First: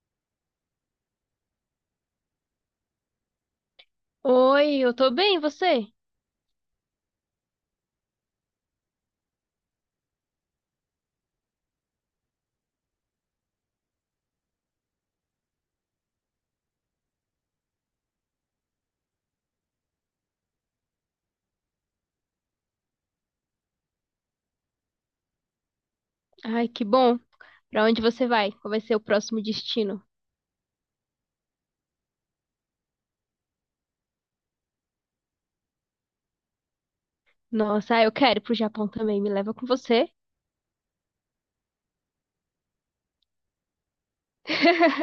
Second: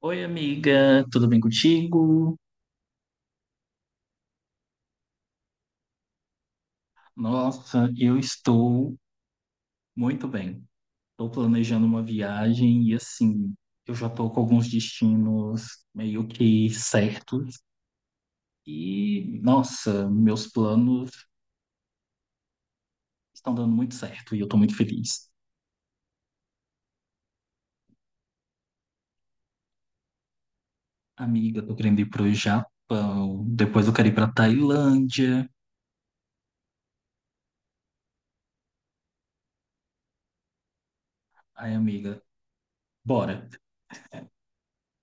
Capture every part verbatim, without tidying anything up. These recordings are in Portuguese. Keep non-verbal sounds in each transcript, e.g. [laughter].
Oi, amiga, tudo bem contigo? Oi, eu tô bem, e você? Nossa, eu estou muito bem. Estou planejando uma viagem e, assim, eu já estou com alguns destinos meio que certos. E, nossa, meus planos estão dando muito certo e eu estou muito feliz. Ai, que bom. Pra onde você vai? Qual vai ser o próximo destino? Amiga, estou querendo ir para o Japão, depois eu quero ir para Tailândia. Nossa, ah, eu quero ir pro Japão também. Me leva com você. Ai, amiga, bora. [laughs]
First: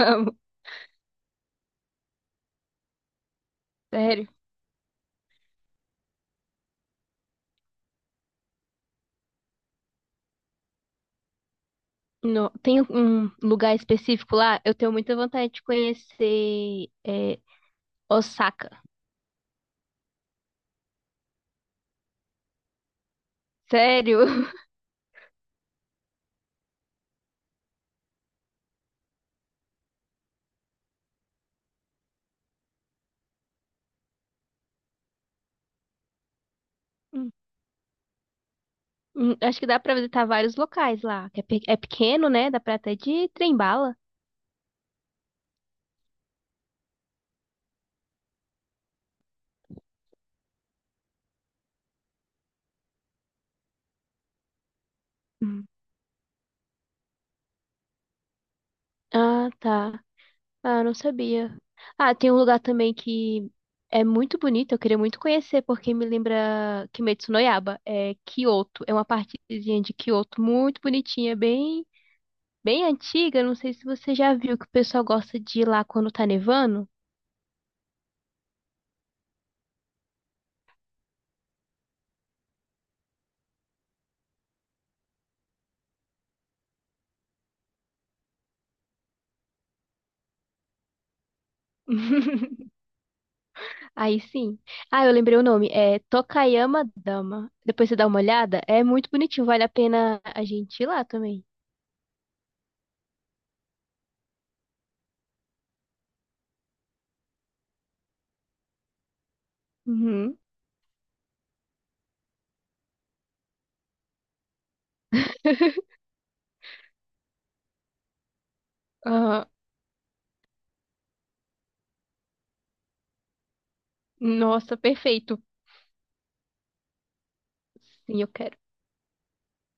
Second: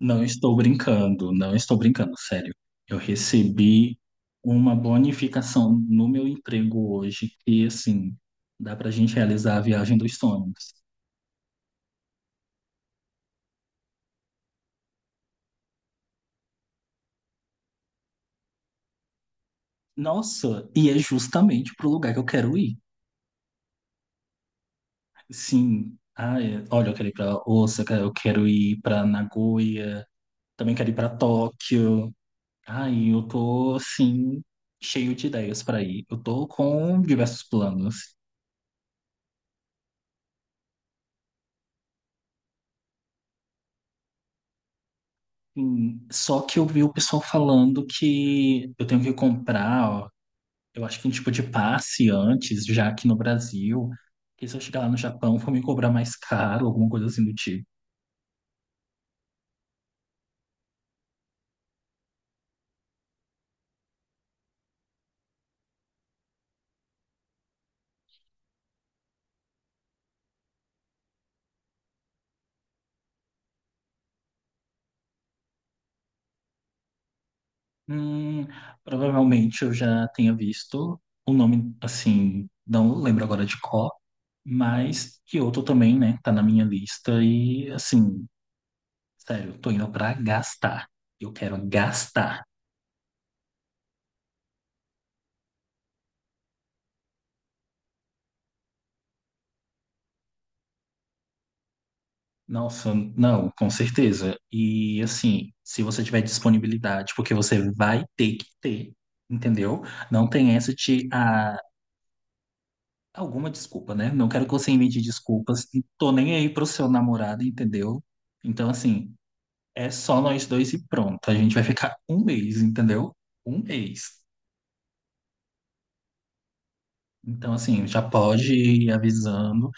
Não estou brincando, não estou brincando, sério. Eu recebi sério. uma bonificação no meu emprego hoje e, assim, dá pra gente realizar a viagem dos sonhos. Não, tem um lugar específico lá? Eu tenho muita vontade de conhecer é, Osaka. Nossa, e é justamente pro lugar que eu quero ir. Sério? [laughs] Sim, ah, é, olha, eu quero ir pra Osaka, eu quero ir pra Nagoya, também quero ir pra Tóquio. Ai, eu tô assim cheio de ideias pra ir. Eu tô com Hum, diversos planos. hum, acho que dá pra visitar vários locais lá. Que É pe- é pequeno, né? Dá pra até de trem bala. Sim, só que eu vi o pessoal falando que eu tenho que comprar, ó, eu acho que um tipo de passe antes, já aqui no Brasil, que se eu chegar lá no Japão vão me Hum. cobrar mais caro, alguma coisa assim do tipo. Ah, tá. Ah, eu não sabia. Ah, tem um lugar também que é muito bonito, eu queria muito conhecer, porque me lembra Kimetsu no Yaiba, é Kyoto. É uma partezinha de Kyoto muito bonitinha, bem, bem antiga. Não sei se você já viu que o pessoal gosta de ir lá quando tá nevando. Hum, provavelmente eu já tenha visto o nome, assim, não lembro agora de qual, mas Kyoto também, né, tá na minha lista e, assim, sério, eu tô indo pra gastar. Eu quero gastar. [laughs] Aí sim. Ah, eu lembrei o nome. É Tokayama Dama. Depois você dá uma olhada. É muito bonitinho. Vale a pena a gente ir lá também. Nossa, não, com certeza. E, assim, se você tiver disponibilidade, porque você vai ter que ter, entendeu? Não Uhum. tem essa de ah, alguma desculpa, né? Não quero que você invente desculpas. E [laughs] tô nem aí pro seu namorado, entendeu? Então, assim, Ah, é só nós dois e pronto. A gente vai ficar um mês, entendeu? Um mês. nossa, perfeito. Então, assim, já Sim, eu pode quero. ir avisando.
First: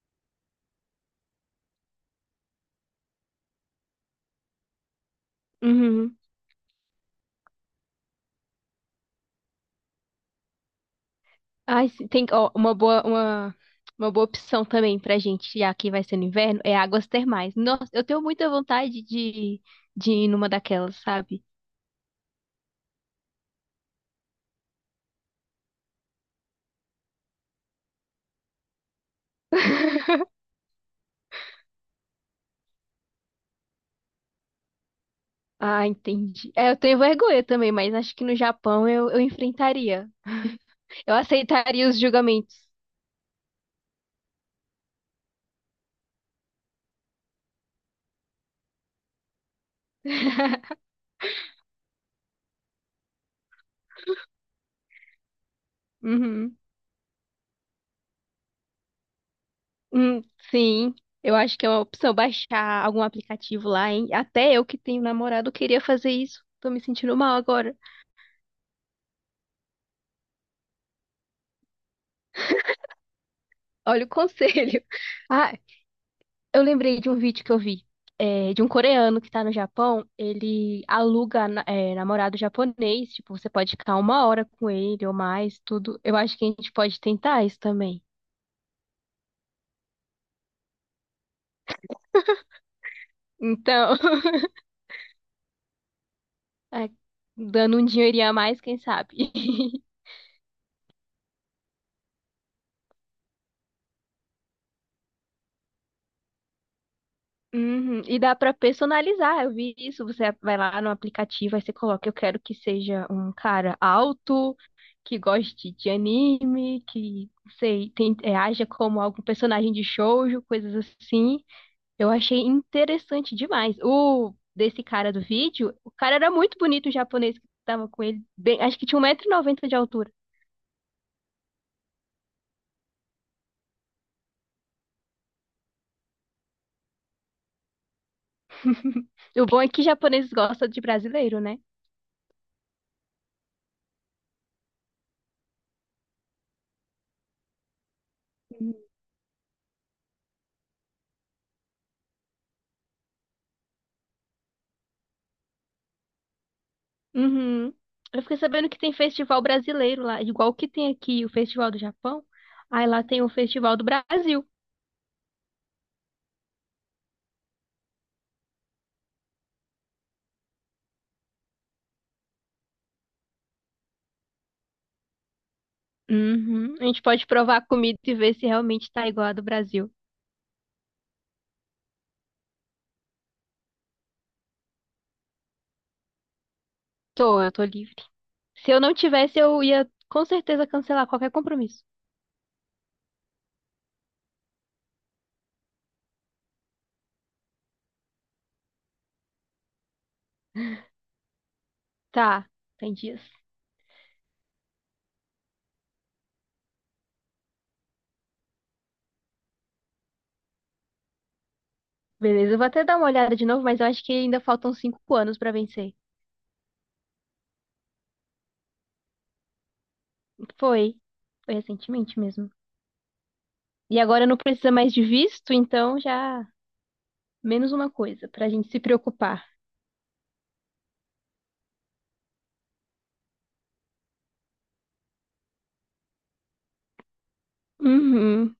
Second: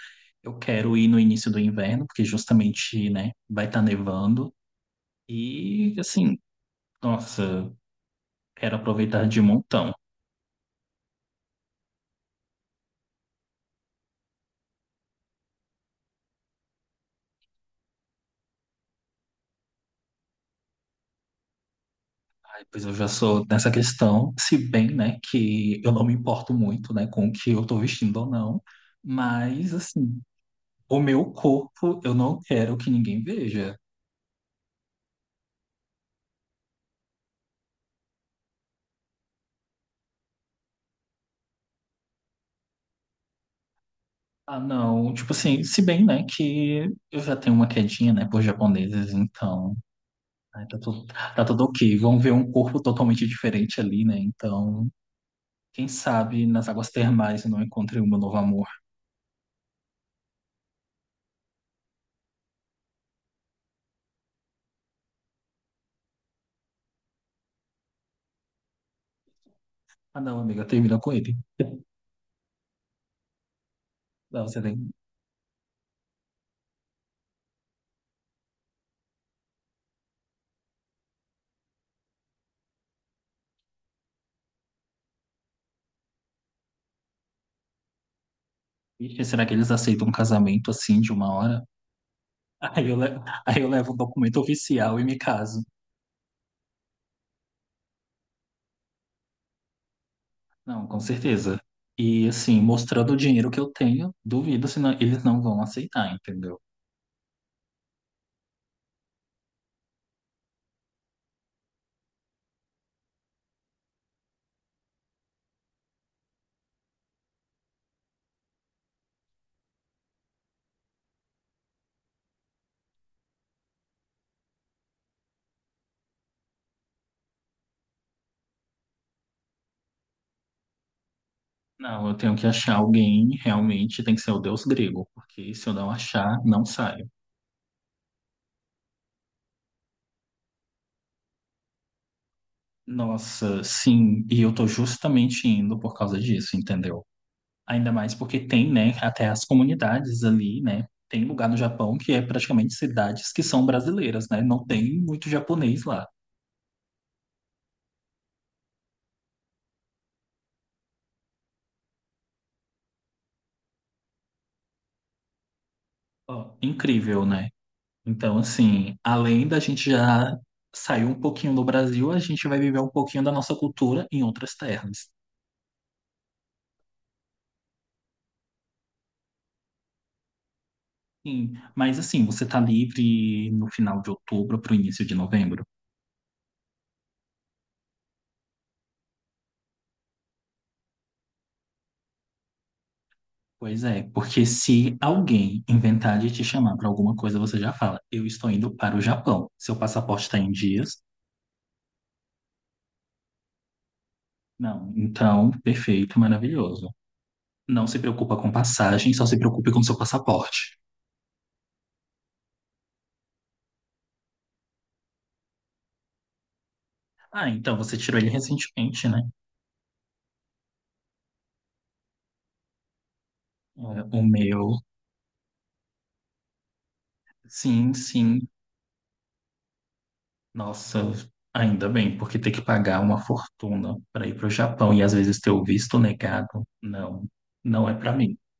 Eu quero ir no início do inverno, porque justamente, né, vai estar nevando. E, Uhum. assim. Nossa, quero aproveitar de montão. Ai, se- tem ó, uma boa, uma, uma boa opção também pra gente, já que vai ser no inverno, é águas termais. Nossa, eu tenho muita vontade de, de ir numa daquelas, sabe? Aí, pois eu já sou nessa questão, se bem, né, que eu não me importo muito, né, com o que eu tô vestindo ou não, mas, assim, [laughs] o meu corpo eu não quero que ninguém veja. Ah, entendi. É, eu tenho vergonha também, mas acho que no Japão eu, eu enfrentaria. Eu aceitaria os julgamentos. Ah, não, tipo assim, se bem, né, que eu já tenho uma quedinha, né, por japoneses, então, [laughs] né, tá tudo, tá tudo ok. Vão ver um corpo totalmente diferente ali, né, então, quem sabe Uhum. nas águas termais eu não encontrei o meu novo amor. Hum, sim, eu acho que é uma opção baixar algum aplicativo lá, hein? Até eu que tenho namorado queria fazer isso. Tô me sentindo mal agora. Ah, não, amiga, termina com ele. Olha o Não, você tem conselho. [laughs] Ah, eu lembrei de um vídeo que eu vi, é, de um coreano que tá no Japão. Ele aluga, na- é, namorado japonês. Tipo, você pode ficar uma hora com ele ou mais, tudo. Eu acho que a gente pode tentar isso também. Ixi, será que eles aceitam um casamento assim de uma hora? [laughs] Aí eu, le- aí eu levo um Então, [laughs] documento oficial e me caso. é, dando um dinheirinho a mais, quem sabe? [laughs] Não, com certeza. E assim, mostrando o dinheiro que eu tenho, duvido se não- eles não vão aceitar, entendeu? Uhum, e dá pra personalizar. Eu vi isso. Você vai lá no aplicativo, aí você coloca: eu quero que seja um cara alto, que goste de anime, que, não sei, tem, é, haja como algum personagem de shoujo, coisas assim. Eu achei interessante demais. O desse cara do vídeo, o cara era muito bonito, o japonês que tava com ele. Bem- acho que tinha um 190 noventa de altura. Não, eu tenho que achar alguém, realmente tem que ser o deus grego, porque se eu não achar, não saio. [laughs] O bom é que japoneses gostam de brasileiro, né? Nossa, sim, e eu tô justamente indo por causa disso, entendeu? Ainda mais porque tem, né, até as comunidades ali, né? Tem lugar no Japão que é praticamente cidades que são brasileiras, né? Não tem muito japonês lá. Uhum. Eu fiquei sabendo que tem festival brasileiro lá, igual que tem aqui o Festival do Japão. Aí lá tem o Festival do Brasil. Ó, incrível, né? Então, assim, além da gente já sair um pouquinho do Brasil, a gente vai viver um pouquinho da nossa cultura em outras terras. Uhum. A gente pode provar a comida e ver se realmente tá igual a do Brasil. Sim, mas assim, você tá livre no final de outubro para o início de novembro? Tô, eu tô livre. Se eu não tivesse, eu ia com certeza cancelar qualquer compromisso. Pois é, porque se alguém inventar de te chamar para alguma coisa, você já fala, eu estou indo para o Japão. Seu passaporte está em dias? Tá, tem dias. Não, então, perfeito, maravilhoso. Não se preocupa com passagem, só se preocupe com seu passaporte. Beleza, eu vou até dar uma olhada de novo, mas eu acho que ainda faltam cinco anos pra vencer. Ah, então você tirou ele recentemente, né? Foi. Foi recentemente mesmo. E É, o agora não precisa meu, mais de visto, então já menos uma sim, coisa sim. pra gente se preocupar. Nossa, ainda bem, porque ter que pagar uma fortuna para ir para o Japão e às vezes ter o visto negado, não, não é para mim. Uhum,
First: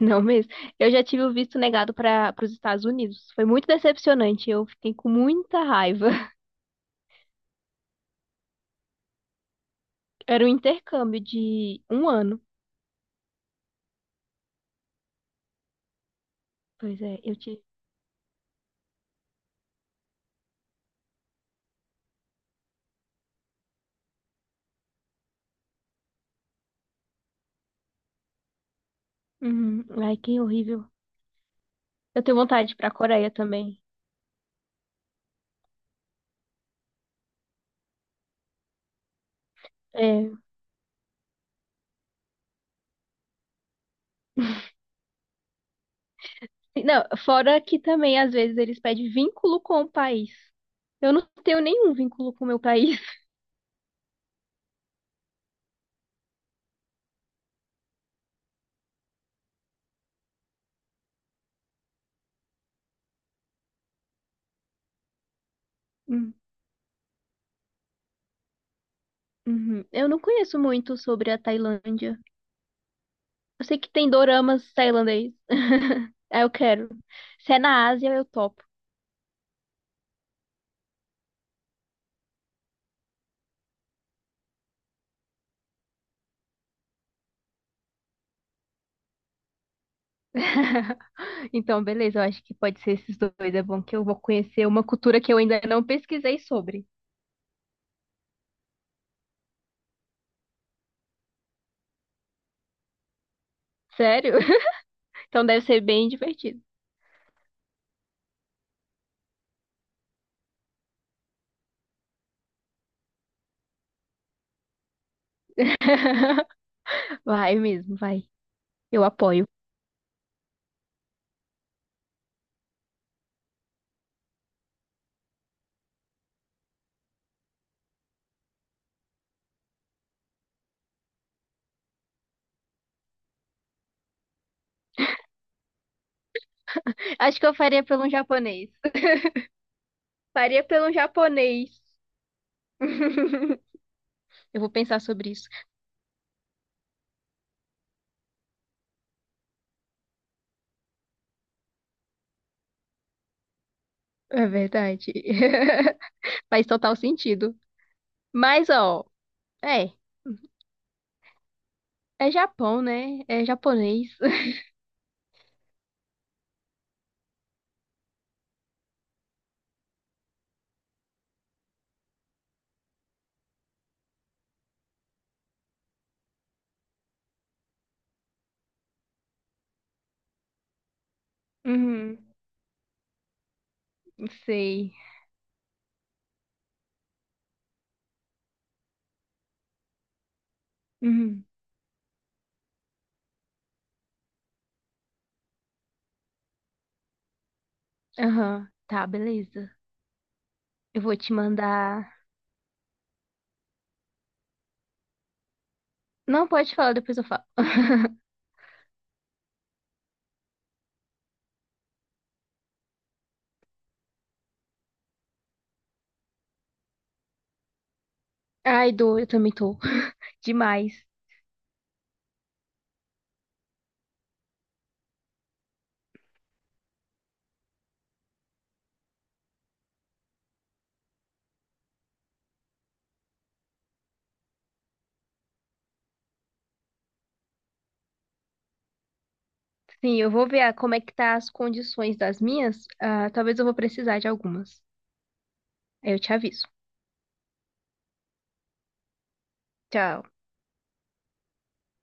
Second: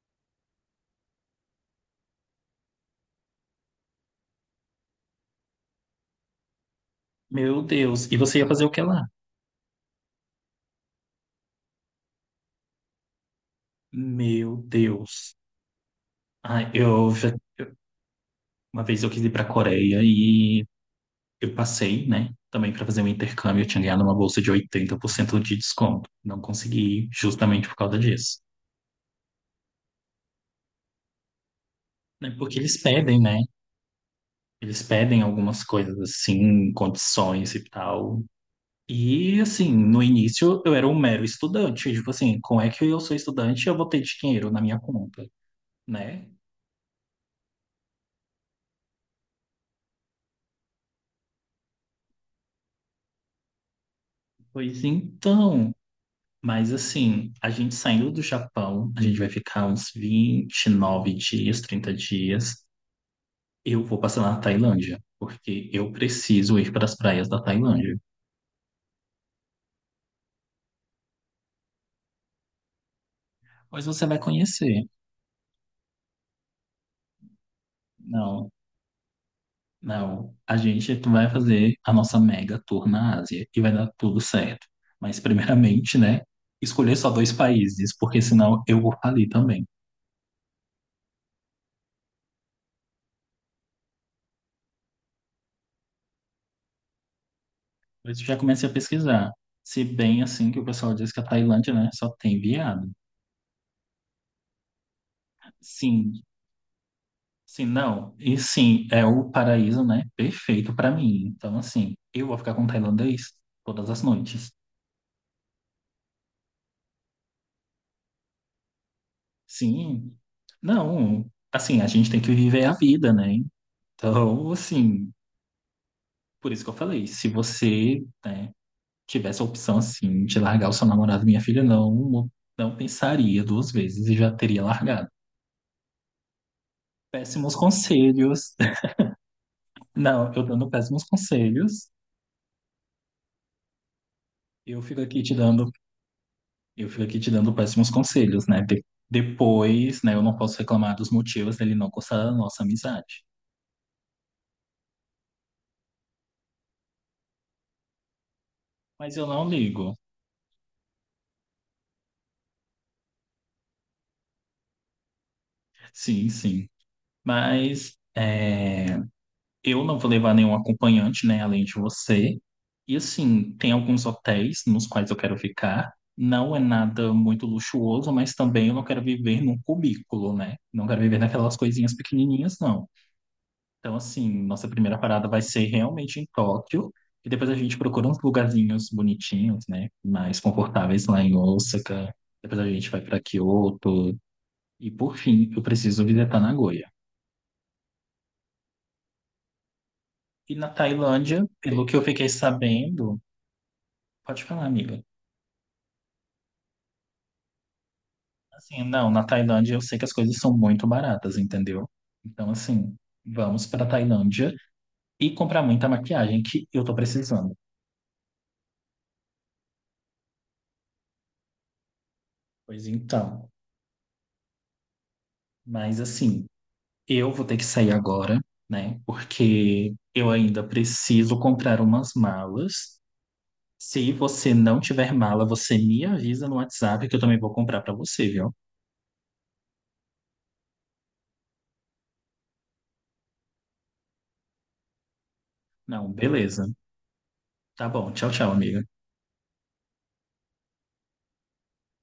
não mesmo. Eu já tive o visto negado para os Estados Unidos. Foi muito decepcionante. Eu fiquei com muita raiva. [laughs] Meu Deus, e você ia fazer o que lá? Era um intercâmbio de um ano. Meu Deus. Ai, Pois eu é, já, eu tive. eu- uma vez eu quis ir para a Coreia e eu passei, né? Também para fazer um intercâmbio, eu tinha ganhado uma bolsa de oitenta por cento de desconto. Não consegui justamente por causa disso. Uhum. Ai, que horrível. Eu Né? tenho Porque vontade de ir eles pra pedem, Coreia né? também. Eles pedem algumas coisas assim, condições e tal. E assim, no É. início eu era um mero estudante. Tipo assim, como é que eu sou estudante e eu vou ter dinheiro na minha conta, né? Não, fora que também às vezes eles pedem vínculo com o país. Eu não tenho nenhum vínculo com o meu país. [laughs] Pois então, mas assim, a gente saindo do Japão, a gente vai ficar uns vinte, e nove dias, trinta dias. Eu vou passar na Tailândia, porque eu Hum, preciso ir para as praias da Tailândia. uhum. Eu não conheço muito sobre a Tailândia. Eu sei Mas que você tem vai doramas conhecer. tailandês. [laughs] Ah, eu quero. Se é na Ásia, eu Não, topo. não. A gente vai fazer a nossa mega tour na Ásia e vai dar tudo certo. Mas, primeiramente, né, escolher só dois países, porque senão eu vou falir também. [laughs] Então, beleza, eu acho que pode ser esses dois. É bom que eu vou conhecer uma cultura que eu ainda não pesquisei sobre. Mas eu já comecei a pesquisar. Se bem assim que o pessoal diz que a Tailândia, né, só tem viado. Sério? [laughs] Então deve ser bem Sim, divertido. sim, não. E sim, é o paraíso, né, perfeito para mim. Então, assim, eu vou ficar com o tailandês todas as noites. [laughs] Vai mesmo, vai. Eu apoio. Sim. Não, assim, a gente tem que viver a vida, né? Então, assim, por isso que eu falei, se você, né, tivesse a opção, assim, de largar o seu namorado, minha filha, não, não pensaria duas vezes e já teria largado. Acho que eu Péssimos faria pelo conselhos. japonês. [laughs] Não, eu Faria dando pelo péssimos japonês. conselhos, [laughs] Eu vou eu fico pensar aqui sobre te isso. dando, eu fico aqui te dando péssimos conselhos, né? De- depois, né, eu não posso reclamar dos motivos dele não gostar da nossa amizade. É verdade. [laughs] Faz total sentido. Mas, ó, Mas eu não é. ligo. É Japão, né? É japonês. [laughs] Sim, sim. Mas é, eu não vou levar nenhum acompanhante, né, além de você. E assim, tem alguns hotéis nos quais eu quero ficar. Não é nada muito luxuoso, mas também eu não quero viver num cubículo, né? Não quero viver naquelas coisinhas Uhum, pequenininhas, não. Então, assim, nossa sei. primeira parada vai ser realmente em Tóquio. E depois a gente procura uns lugarzinhos bonitinhos, né? Mais confortáveis lá em Uhum, Osaka. Depois a gente vai para Kyoto. E por fim, eu preciso visitar Nagoya. aham. Tá, beleza. E na Eu vou te Tailândia, pelo que eu mandar. fiquei sabendo, pode falar, amiga. Não pode falar, depois eu falo. [laughs] Assim, não, na Tailândia eu sei que as coisas são muito baratas, entendeu? Então, assim, vamos para Tailândia e comprar muita maquiagem que eu tô precisando. Ai, dor, eu também tô. [laughs] Demais. Pois então, mas assim, eu vou ter que sair agora, né? Porque eu ainda preciso comprar umas malas. Se você não tiver mala, você me avisa no WhatsApp que eu também vou comprar para você, viu? Sim, eu vou ver ah, como é que tá as condições das minhas. Ah, talvez eu vou precisar de algumas. Não, Aí eu te beleza. aviso. Tá bom. Tchau, tchau, amiga. Tchau.